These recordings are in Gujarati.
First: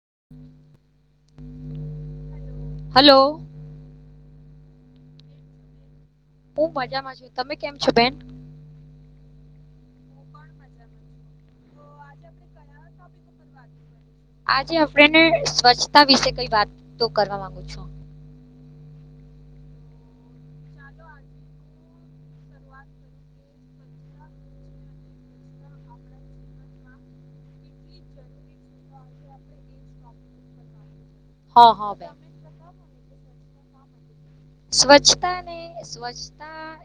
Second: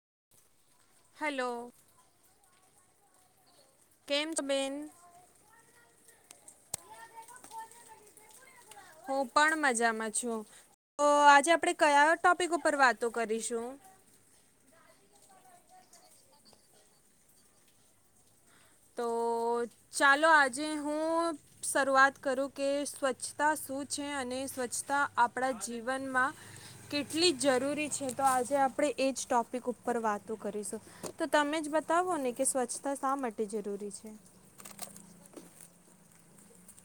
હમ્મ હલો હલો કેમ બેન બું મજામાં છુ તમે કેમ છો બેન હું પણ મજામાં છું તો આજે આપડે કયા ટોપિક ઉપર વાતો કરીશું આપ સ્વચ્છતા વિશે કઈ વાત તો કરવા માંગુ છું તો ચાલો આજે હું શરૂઆત કરું કે સ્વચ્છતા શું છે અને સ્વચ્છતા આપણા જીવનમાં કેટલી જરૂરી છે તો આજે આપણે એજ ટોપિક ઉપર વાતો કરીશું તો તમે જ હા હા બેન બતાવો ને કે સ્વચ્છતા શા માટે જરૂરી છે સ્વચ્છતાને સ્વચ્છતા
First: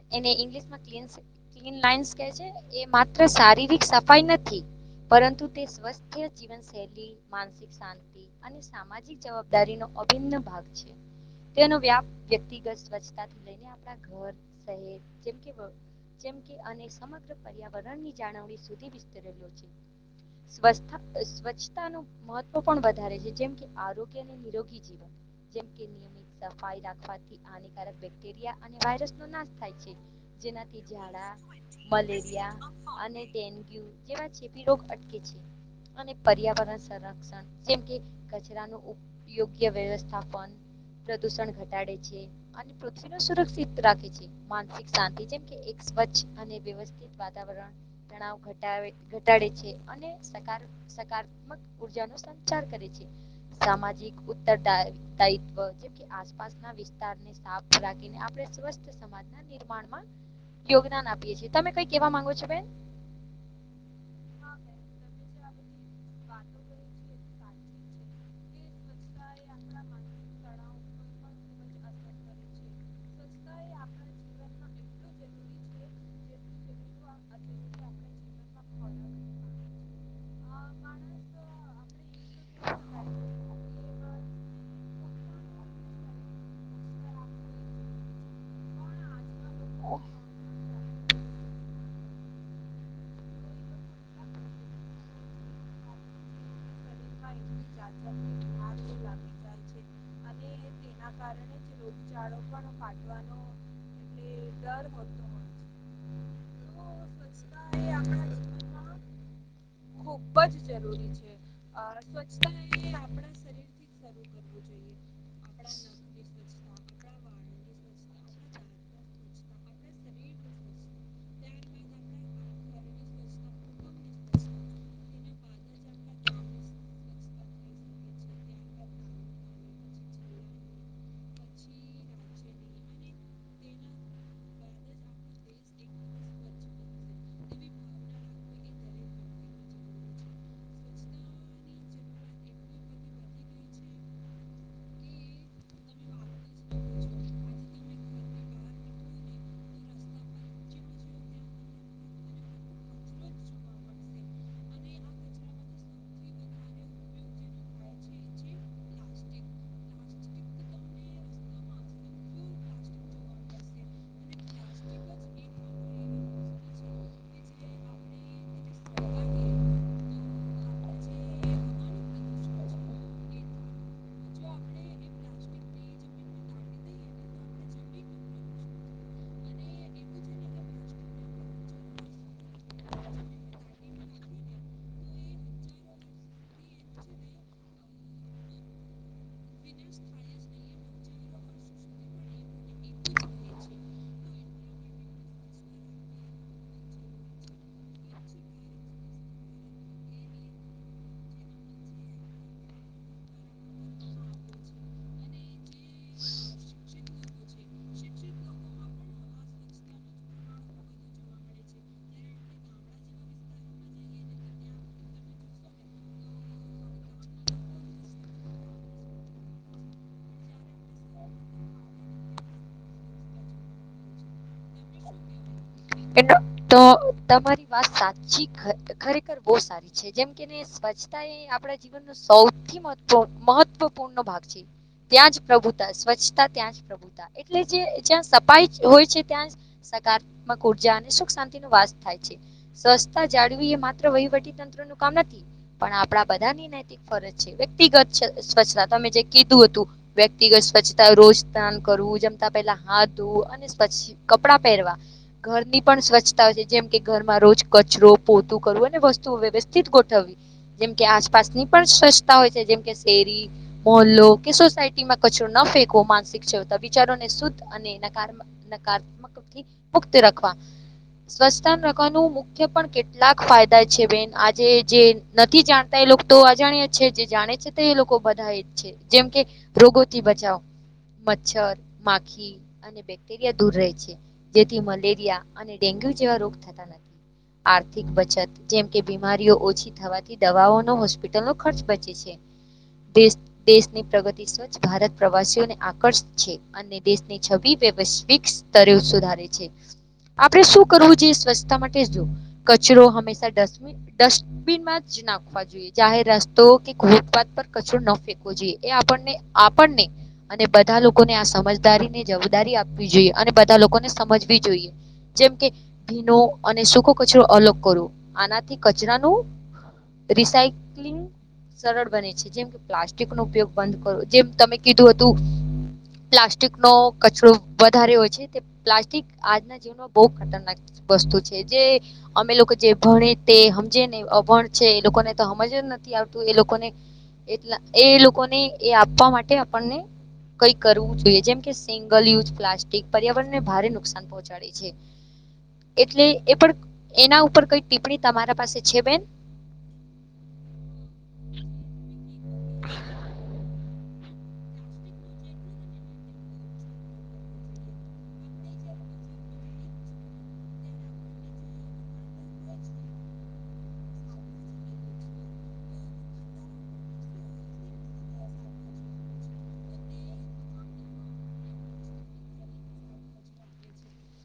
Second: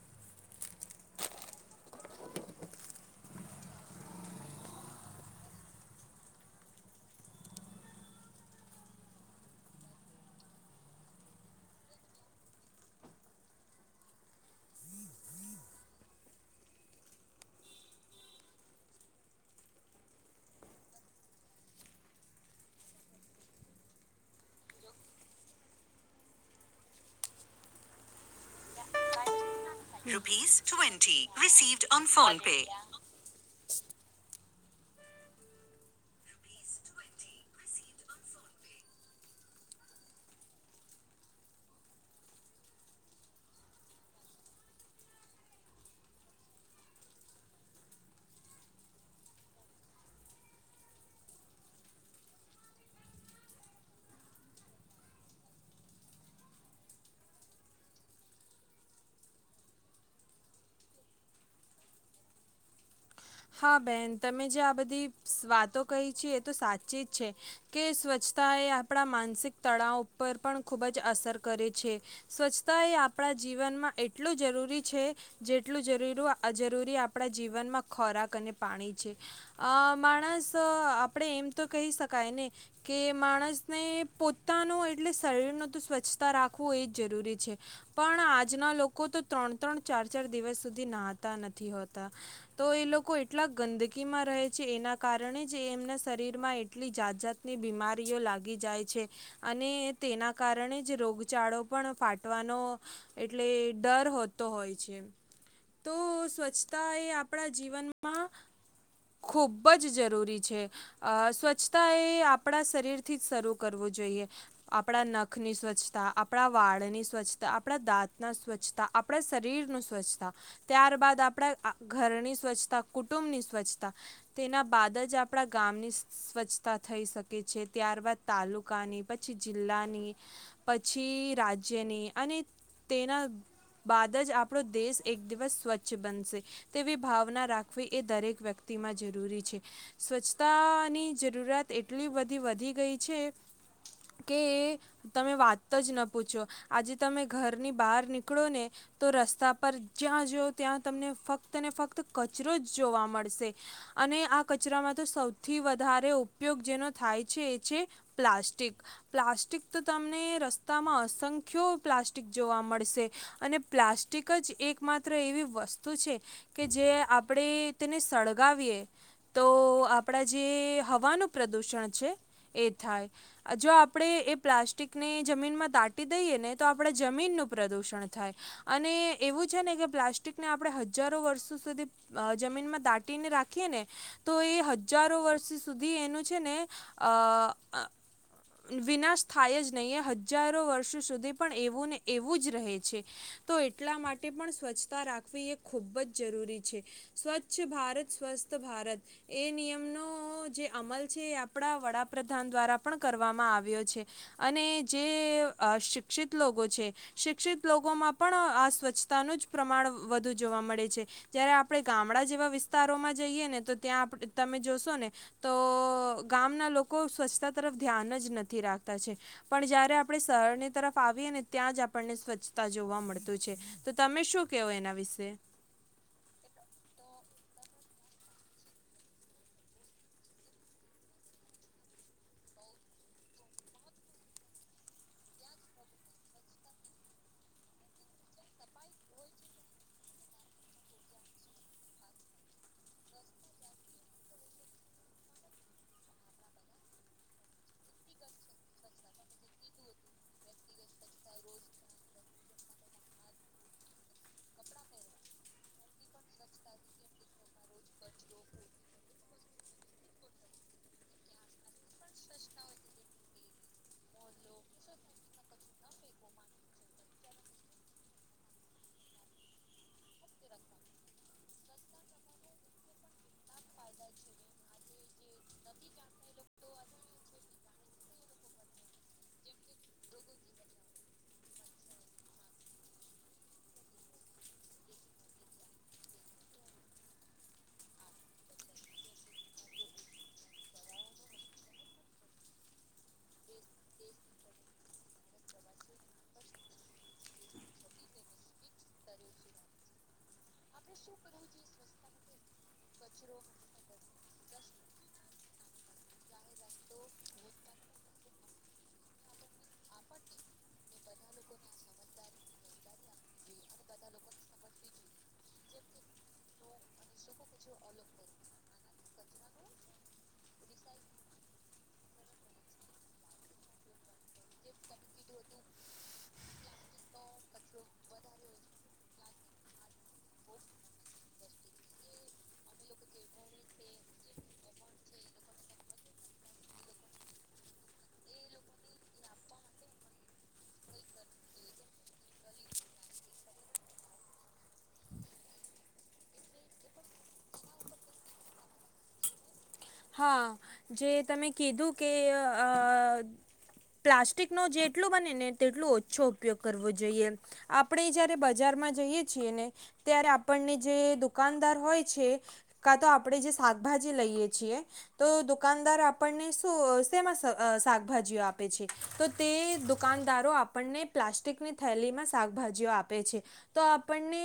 એ માત્ર શારીરિક સફાઈ નથી પરંતુ તે સ્વસ્થ જીવન શૈલી માનસિક શાંતિ અને સામાજિક જવાબદારીનો અભિન્ન ભાગ છે તેનો વ્યાપ વ્યક્તિગત સ્વચ્છતાથી લઈને આપણા ઘર શહેર જેમ કે જેમ કે અને સમગ્ર પર્યાવરણ ની જાળવણી સુધી વિસ્તરેલો છે સ્વ સ્વચ્છતા નો મહત્વ પણ વધારે છે જેમ કે આરોગ્ય અને નિરોગી જીવન જેમકે નિયમિત સફાઈ રાખવાથી હાનિકારક બેક્ટેરિયા અને વાયરસ નો નાશ થાય છે. જેનાથી ઝાડા મલેરિયા અને ડેન્ગ્યુ જેવા છે. પી રગ અટકે છે. અને પર્યાવરણ સંરક્ષણ જેમ કે કચરાનું ઉપયોગ્ય વ્યવસ્થાપન પ્રદુષણ ઘટાડે છે. અને પૃથ્વી ને સુરસિત રાખે છે. માનસિક શાંતિ જેમ એક સ્વચ્છ અને વ્યવસ્થા વાતાવરણ તણ ઘટાડે છે. અનેસકા સકારાત્મક ઉર્જા સામજિક, ઉરાયવ જે આસપાસ ના વિસ રાખીને આપણે સ્વસ્થ સમાજના નિર્માણમાં યોગદાન આપીએ છીએ. તમે કઈ કેવા માંગો છો બેન? હા બેન તમે જે આ બધી વાતો કહી છે. એ તો સાચી જ છે. કે સ્વચ્છ સ્વછતા એ આપણા માનસિક તળાવ ઉપર પણ ખૂબ જ અસર કરે છે. સ્વચ્છતા એ આપણા જીવનમાં એટલું જરૂરી છે. જેટલું જરૂરી જરૂરી આપણા જીવનમાં ખોરાક અને પાણી છે. અ માણસ આપણે એમ તો કહી શકાય ને કે માણસને પો પોતા ન એટલે શરીર ન તો સ્વચ્છતા રાખવું એ જ જરૂરી છે. પણ આજના લોકો તો ત્રણ-ત્રણ ચાર-ચાર દિવસ સુધી નાહતા નથી હોતા. તો એ લોકો એટલા ગંદકી માં રહે છે. એના કારણે જ એ એમના શરીર માં એટલી જાત જાતની ની બીમારીઓ લાગી જાય છે. અને તેના કારણે જ રોગચળો પણ ફાટવાનો એટલે ડર હોય છે. તો સ્વચ્છતા એ આપણા જીવનમાં ખૂબ જ જરૂરી છે. સ્વચ્છ સ્વચ્છ થી જ શરૂ કરવું જોઈએ. આપણા નખની સ્વચ્છતા આપણા વાળની સ્વચ્છતા આપણા દાંત સ્વચ્છતા આપણા શરીર સ્વચ્છતા ત્યારબદ આપના ઘરની સ્વચ્છતા કુટુંબની સ્વચ્છતા તેના બાદ જ આપણા ગામની સ્વચ્છતા. થઈ શકે છે. ત્યારબાદ તાલુકાની પછી જિલ્લાની પછી રાજ્યની અને તેના બાદ જ આપણો દેશ એક દિવસ સ્વચ્છ બનશે. તેવી ભાવના રાખવી એ દરેક વ્યક્તિમાં જરૂરી છે. સ્વચ્છતાની જરૂરત એટલી બધી વધી ગઈ છે. [unintelligible] કે એ તમે વાત જ ન પૂછો આજે તમે ઘરની બહાર નીકળો ને તો રસ્તા પર જ્યાં જોયો ત્યાં તમને ફક્ત ફક્ત કચરો જ જોવા મળશે. અને આ કચરામાં તો સૌથી વધારે ઉપયોગ જે થાય છે. એ છે પ્લાસ્ટિક પ્લાસ્ટિક તો તને રસ્તામાં અસંખ્ય કયો પ્લાસ્ટિક જોવા મળશે અને પ્લાસ્ટિક જ એક માત્ર એવી વસ્તુ છે. કે જે આપણેે તેને સળગાવીએ તો આપણા જે હવાનું પ્રદુષણ છે. એ થાય જો આપણે એ પ્લાસ્ટિકને જમીનમાં તાટી દઈએ ને તો આપણે જમીન પ્રદૂષણ થાય અને એવું છે. ને કે પ્લાસ્ટિકને આપણે હજારો વર્ષ જમીનમાં દાટીને રાખીએ. ને તો એ હજારો વર્ષ સુધી એનું છે. ને વિનાશ થાય જ નહીં. હજારો વર્ષ સુધી પણ એુંને એવું જ રહે છે. તો એટલા માટે પણ સ્વચ્છતા રાખવી એ ખૂબ જ જરૂરી છે. સ્વચ્છ ભારત સ્વસ્થ ભારત એ નિયમનો જે અમલ છે. જે આપણા વડાપ્રધાન દ્વારા પણ કરવામાં આવ્યો છે. અને જે અ શિક્ષિત લોકો છે. શિક્ષિત લોકોમાં પણ આ સ્વચ્છતાનું જ પ્રમાણ વધુ જોવા મળે છે. જયારે આપડણે ગામડા જેવા વિસ્તારોમાં જઈએ. ને તો ત્યાં તમે જોશો ને તો ગામના લોકો સ્વચ્છતા તરફ ધ્યાન જ નથી રાખતા છે. પણ જયારે આપણે શહેરની તરફ આવી અને ત્યાં જ આપણને સ્વચ્છતા જોવા મળતું છે. તો તમે શું? શ કેવય એના વિશે? એ તો તમારી ત સાચી ખરેખર બહુ સારી છે જેમ કેને સ્વચ્છતા એ આપણા જીવન સૌથી મહત્વપૂર્ણ ભાગ છે ત્યાં જ પ્રભુતા સ્વચ્છતા ત્યાં જ પ્રભુતા એટલે જે જ્યાં સફાઈ હોય છે ત્યાં સકારાત્મક ઉર્જા અને સુખ શાંતિ ન વાસ થાય છે સ્વચ્છતા જાળવી એ માત્ર વહીવટી તંત્ર પણ આપ બધાની નૈતિક ફરજ છે વ્યક્તિગત સ્વચ્છતા તમે જે કીધું હતું વ્યક્તિગત સ્વચ્છતા રોજ સ્નાન કરવું જમતા પેલા હાથ ધ અને સ્વચ્છ પહેરવા ઘરની પણ સ્વચ્છતા હો છે જેમ કે ઘરમાં રોજ કચરો પોતું કરવું અને વસ્તુ વ્યવસ્થિત ગોઠવવી જેમ કે આસપાસની પણ સ્વચ્છતા હોય છે જેમ કે શેરી મોલો કે સોસાયટીમાં કચરો ન ફેકવો માનસિક છેવતા વિચારોને શુદ્ધ અને નકા નકારત્મક થી પુખ્ત રાખવા સ્વસ્થાન રખવાનું મુખ્ય પણ કેટલાક ફાયદા છે બેન આજે જે નથી જાણતા એ લોકો તો અજાણી જ છે, જે જાણે છે તે એ લોકો બધા એ જ છે, જેમ કે રોગોથી બચાવ મચ્છર માખી, અને બેક્ટેરિયા દૂર રહે છે. જેથી મલેરિયા અને ડેન્ગ્યુ, જેવા રોગ થતા નથી. આર્થિક, બચત જેમ કે બીમારીઓ ઓછી થવાથી દવાઓનો હોસ્પિટલનો ખર્ચ બચે છે. દેશની પ્રગતિ સ્વચ્છ ભારત પ્રવાસીઓને આકર્ષ છે, અને દેશની છબી. કર્યુંધી આપ શું કરવુંએ સ્વચ્છતા માટે જો કચરો હમેશા ડસ્ટબન ડસ્ટબિનમાં જ નાખવા જોઈએ, જાહેર રસ્તો કેૂતપાથ પર કચરો ન ફેકવો જોઈએ એ આપ આપને અને બધા લોકોને આ સમજદારી ને જવાબદારી આપવી જોઈએ, અને બધા લોકોને સમજવી, જોઈએ જેમ કે ભીનો અને સૂકો કચરો, અલગ કરવો આનાથી કચરાનુ રિસાયક્લિંગ સરળ બને છે, જેમ કે પ્લાસ્ટિક નો ઉપયોગ બંધ કરવો જેમ તમે કીધું હતુ પ્લાસ્ટિક નો કચરો વધારે હોય છે. ઠ આજના જીવનો બહ ખતરનાક વસ્તુ છે. જે અમે લોકો જે ભણે તે સમજને અભણ છે, એ લોકો લોકોને તો સમજ જ નથી, આવતું એ લોકોને એટ એ લોકોને, એ આપવા માટે આપણને કઈ કરવું જોઈએ, જેમ કે સિંગલ યુઝ પ્લાસ્ટિક પર્યાવરણ ભારે નુકસાન પહોંચાડે છે. એટલે એ પણ એના ઉપર કઈ ટીપ્પણી તમારા પાસે છે, બેન હા જે તમે કીધું કે અ પ્લાસ્ટિક નો જેટલું બને ને તેટલું ઓછો ઉપયોગ કરવો જોઈએ, આપણે જયારે બજારમા- ને ત્યારે આપણને જે દુકાનદાર હોય છે, કા તો આપે જે શાકભા ભાજી લઈએ છીએ તો દુકાનદાર આપણને શું શેમાં શાકભાજીઓ આપે છે, તો તે દુકાનદારો આપણને પ્લાસ્ટિકની થેલીમા શાકભાજીઓ આપે છે, તો આપણને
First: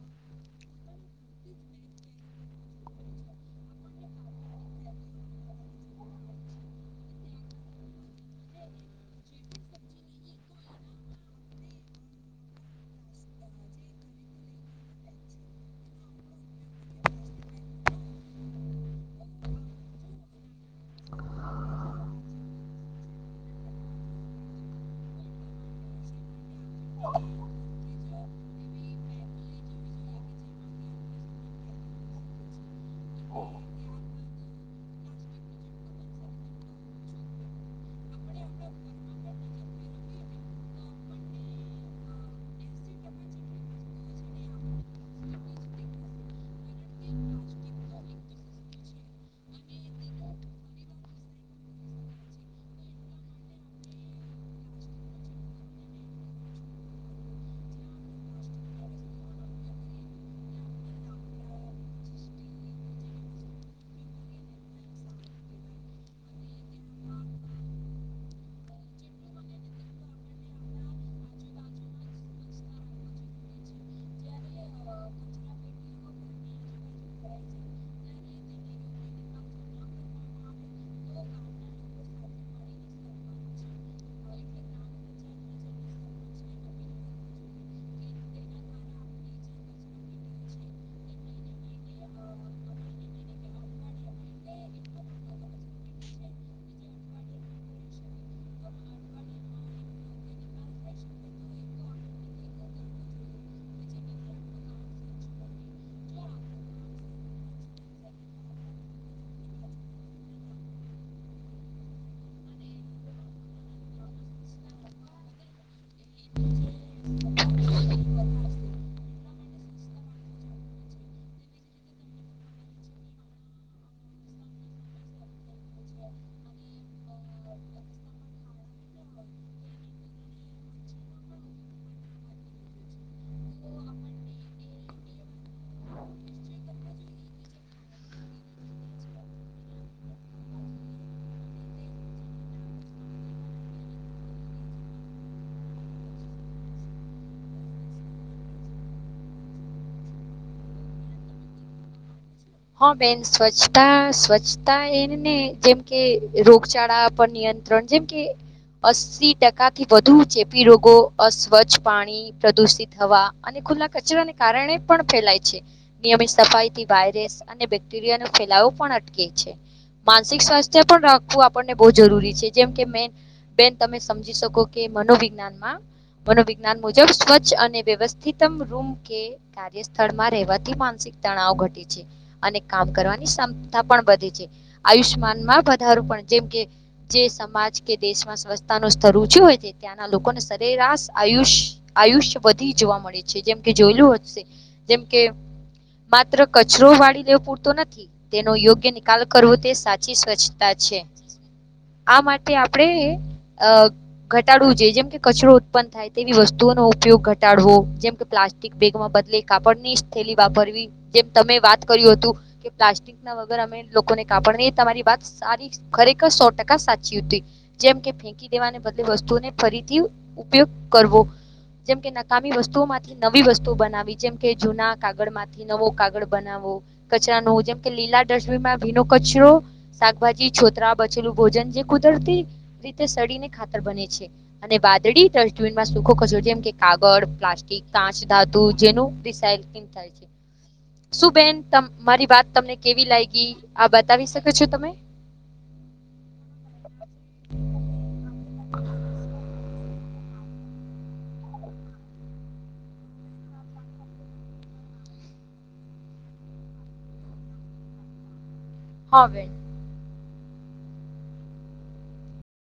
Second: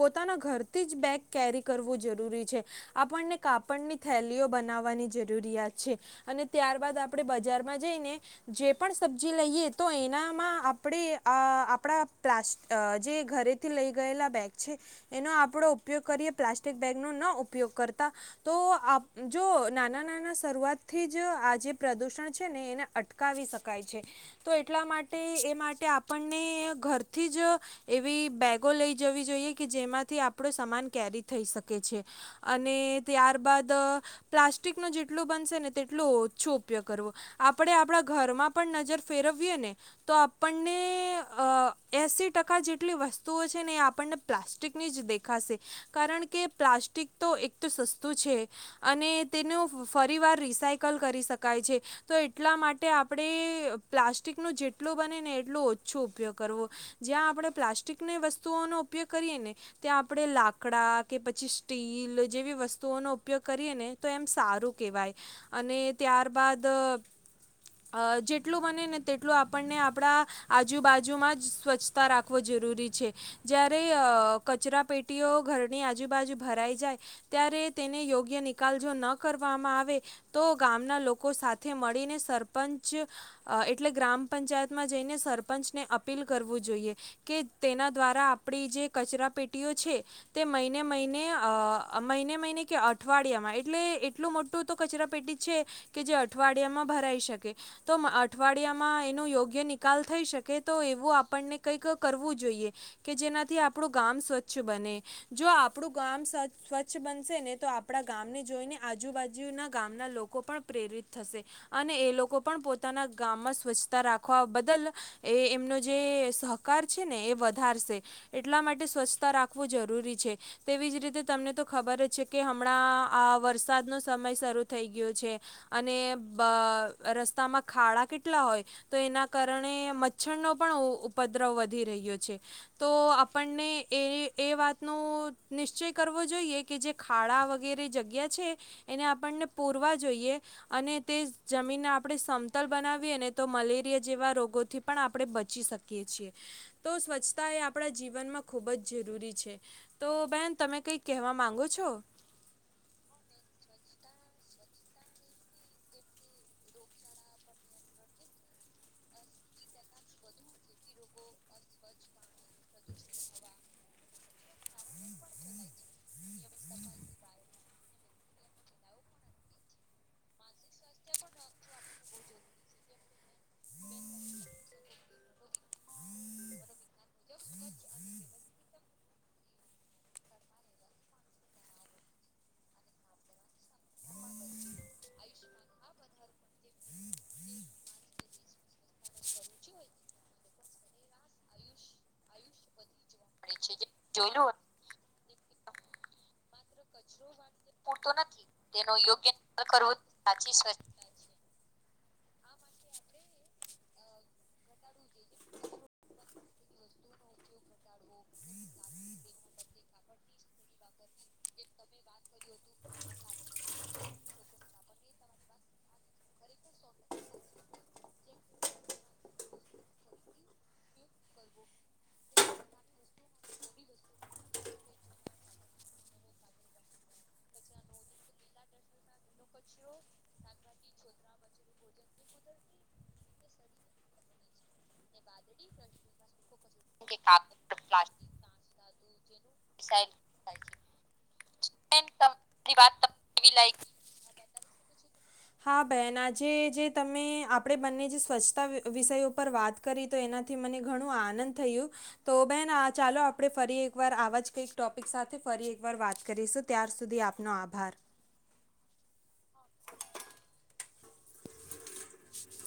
પોતાના ઘરથી, જ બેગ કેરી કરવું જરૂરી છે. આપણને કાપડની થેલીઓ બનાવવાની જરૂરિયાત છે, અને ત્યારબાદ આપણે બજારમાં જઈને જે પણ સબ્જી લઈએ, તો એનામાં આપણે આપણા પ્લાસ્ટ જે ઘરેથી લઈ ગ ગ છે, એનો આપણો કર્યા ઉપયોગ કરીએ પ્લાસ્ટિક બેગ નો ના ઉપયોગ કરતા તો આપ જો નાના નાના શરૂઆતથી જ આ જે પ્રદૂષણ છેને, એને અટકાવી શકાય તો એટલા, માટે એ માટે આપણને ઘરથી જ એવી બેગો લે ઈ જવી જોઈએ કે જેમાંથી આપણો સમાન કેરી થઈ શકે છે. અને ત્યારબદ પ્લાસ્ટિક ન જેટલું બનશે ને તેટલો ઓછો ઉપયો કરવો, આપણે આપણા ઘર નજર ફેરવીએ, ને તો આપણને એસી ટકા જેટલી વસ્તુઓ છે. આપણને પ્લાસ્ટિકની, જ દેખાશે કારણ કે પ્લાસ્ટિક તો એક તો સસ્તું છે. અને તેનું ફરી વાર રિસાયકલ કરી શકાય છે, તો એટલા માટે આપણે પ્લાસ્ટિક, ન જેટ બને ને એટલો ઓછો ઉપયોગ કરવો જ્યાં આપણે પ્લાસ્ટિકની વસ્તુ કુ નો ઉપયોગ કરીએ, ને ત્યાં આપણે લાકડા કે પછી સ્ટીલ જેવી વસ્તુઓનો ઉપયોગ કરીએ ને તો એમ સારુ, કહેવાય અને ત્યાર બાદ અ જેટલું બને ને તેટલું આપણને આપણા આજુબાજુમા, જ સ્વચ્છતા રાખવો જોઈએ જરૂરી છે જ્યારે કચરા પેટીઓ ઘરની આજુબાજુ ભરાઈ જાય ત્યારે તે તેને યોગ કે નિકાલ જો ન કરવામા, આવે તો ગામના લોકો સાથે મળીને સરપંચ એટલે ગ્રામ પંચાયતમાં જઈને, સરપંચને અપીલ કરવું જોઈએ કે તેના દ્વારા આપડે જે કચરા પેટીઓ છે, તે મહિને મહિને અ મહિને મહિને કે અઠવાડિયામાં એટલે એટલું મોટુ તો કચરા પેટી છે, કે જે અઠવાડિયામાં ભરાઈ શકે તો અઠવાડિયામા એનો યોગ્ય, નિકાલ થઈ શકે તો એવું આપણને કઈક કરવું જોઈએ કે જેનાથી આપણું ગામ સ્વચ્છ, બને જો આપણું ગામ સ્વચ્છ બનશે ને તો આપણા ગામને જોઈને, આજુબાજુ ના ગામના લોકો પણ પ્રેરિત થશે અને એ લોકો પણ પોતા ગામમાં સ્વચ્છતા રાખવા બદલ એ એમનો જે સહકાર છેને, એ વધારશે એટલા માટે સ્વચ્છતા રાખવુ જરૂરી છે તેવી જ રીતે તમને તો ખબર જ છે કે હમણાં આ વરસાદ નો સમય શરૂ થઈ ગયો છે અને રસ્તામાં. ખાડા કેટલા હોય તો એના કારણે મચ્છરનો પણ ઉપદ્રવ વધી રહ્યો છે. તો આપણને એ એ વાત નો નિશ્ચય કરવો જોઈએ કે જે ખાડા વગેરે જગ્યા છે એને આપણને પૂરવા જોઈએ અને તે જમીન આપણે બનાવીને તો મલેરિયા જેવા રોગોથી પણ આપણે બચી શકીએ છીએ તો સ્વચ્છતા. એ આપણા જીવનમાં ખુબ જ જરૂરી છે તો બેહેન તમે કઈ કહેવા માંગો છો. હા બેન સ્વચ્છતા સ્વચ્છતા એને જેમ કે રોગચળા પર નિયંત્રણ ત્રણ જેમ કે અસ્સી ટકાથી વધુ ચેપી રોગો અસ્વચ્છ પાણી પ્રદુષિત થવા અને ખુલ્લા કચરાને કારણે પણ ફેલાય છે નિયમિત સફાઈથી વાયરેસ. અને બેક્ટેરિયા નો ફેલાવો પણ અટકે છે. માનસિક સ્વાસ્થ્ય પણ રાખવું આપણને બવ જરૂરી છે જેમ કે મેન બેન તમે સમજી શકો કે મનોવિજ્ઞાનમાં. મનોવિજ્ઞાન મુજબ સ્વચ્છ અને વ્યવસ્થિત રૂમ કે કાર્ય સ્થળમાં રહેવાથી માનસિક તણાવ ઘટે છે અને કામ કરવાની ક્ષમતા પણ વધે છે. આયુષ્યમાન માં વધારો પણ જેમ કે જે સમાજ કે દેશમાં સ્વચ્છતા નું સ્તર ઉચું હોય. ત્યાંના લોકો ને સરેરાશ આયુષ આયુષ વધી જોવા મળે. જેમકે જોયલું હશે જેમકે માત્ર કચરો. વાળી પૂરતો નથી તેનો યોગ્ય નિકાલ કરવો તે સાચી સ્વચ્છતા છે. આ માટે આપણે અ ઘટાડવું જો જેમ કે કચરો ઉત્પન્ન થાય તેવી વસ્તુઓ નો ઉપયોગ ઘટાડવો જેમકે પ્લાસ્ટિક બેગ બદલે કાપડ ની થેલી વાપરવી જેમ તમે વાત હતુ કે પ્લાસ્ટિક ના વગર અમે લોકોને કાપડને એ તમારી વાત સારી ખરેખર સો ટકા સાચી હતી જેમ કે ફેકી દેવાને બદલે વસ્તુને ફરીથી ઉપયોગ કરવો. જેમકે નકામી વસ્તુઓ માંથી નવી વસ્તુ બનાવી જેમકે જૂના કાગળ માંથી નવો કાગળ. બનાવો કચરા નો જેમ કે લીલા ડસ્ટબી ભીનો કચરો શાકભાજી છોતરા બચેલું ભોજન જે કુદરતી રીતે શરીર ને ખાતર બને છે અને વાદળી ડસ્ટબીનમાં સુખો કચરો જેમ કે કાગળ પ્લાસ્ટિક કાંચ ધાતુ. શું બેન. મારી વાત તમને કેવી લાયગી આ બતાવી શકો છો તમે હા બેન આજે જે તમે આપડે બંને જે સ્વચ્છ વિષય ઉપર વાત કરી તો એનાથી મને ઘણું આનંદ થયું તો બેન આ ચાલો આપણે ફરી એકવાર આવા જ કંઈક ટોપિક સાથે ફરી એકવાર વાત કરીશું ત્યાર સુધી આપનો આભાર હવે [unintelligible]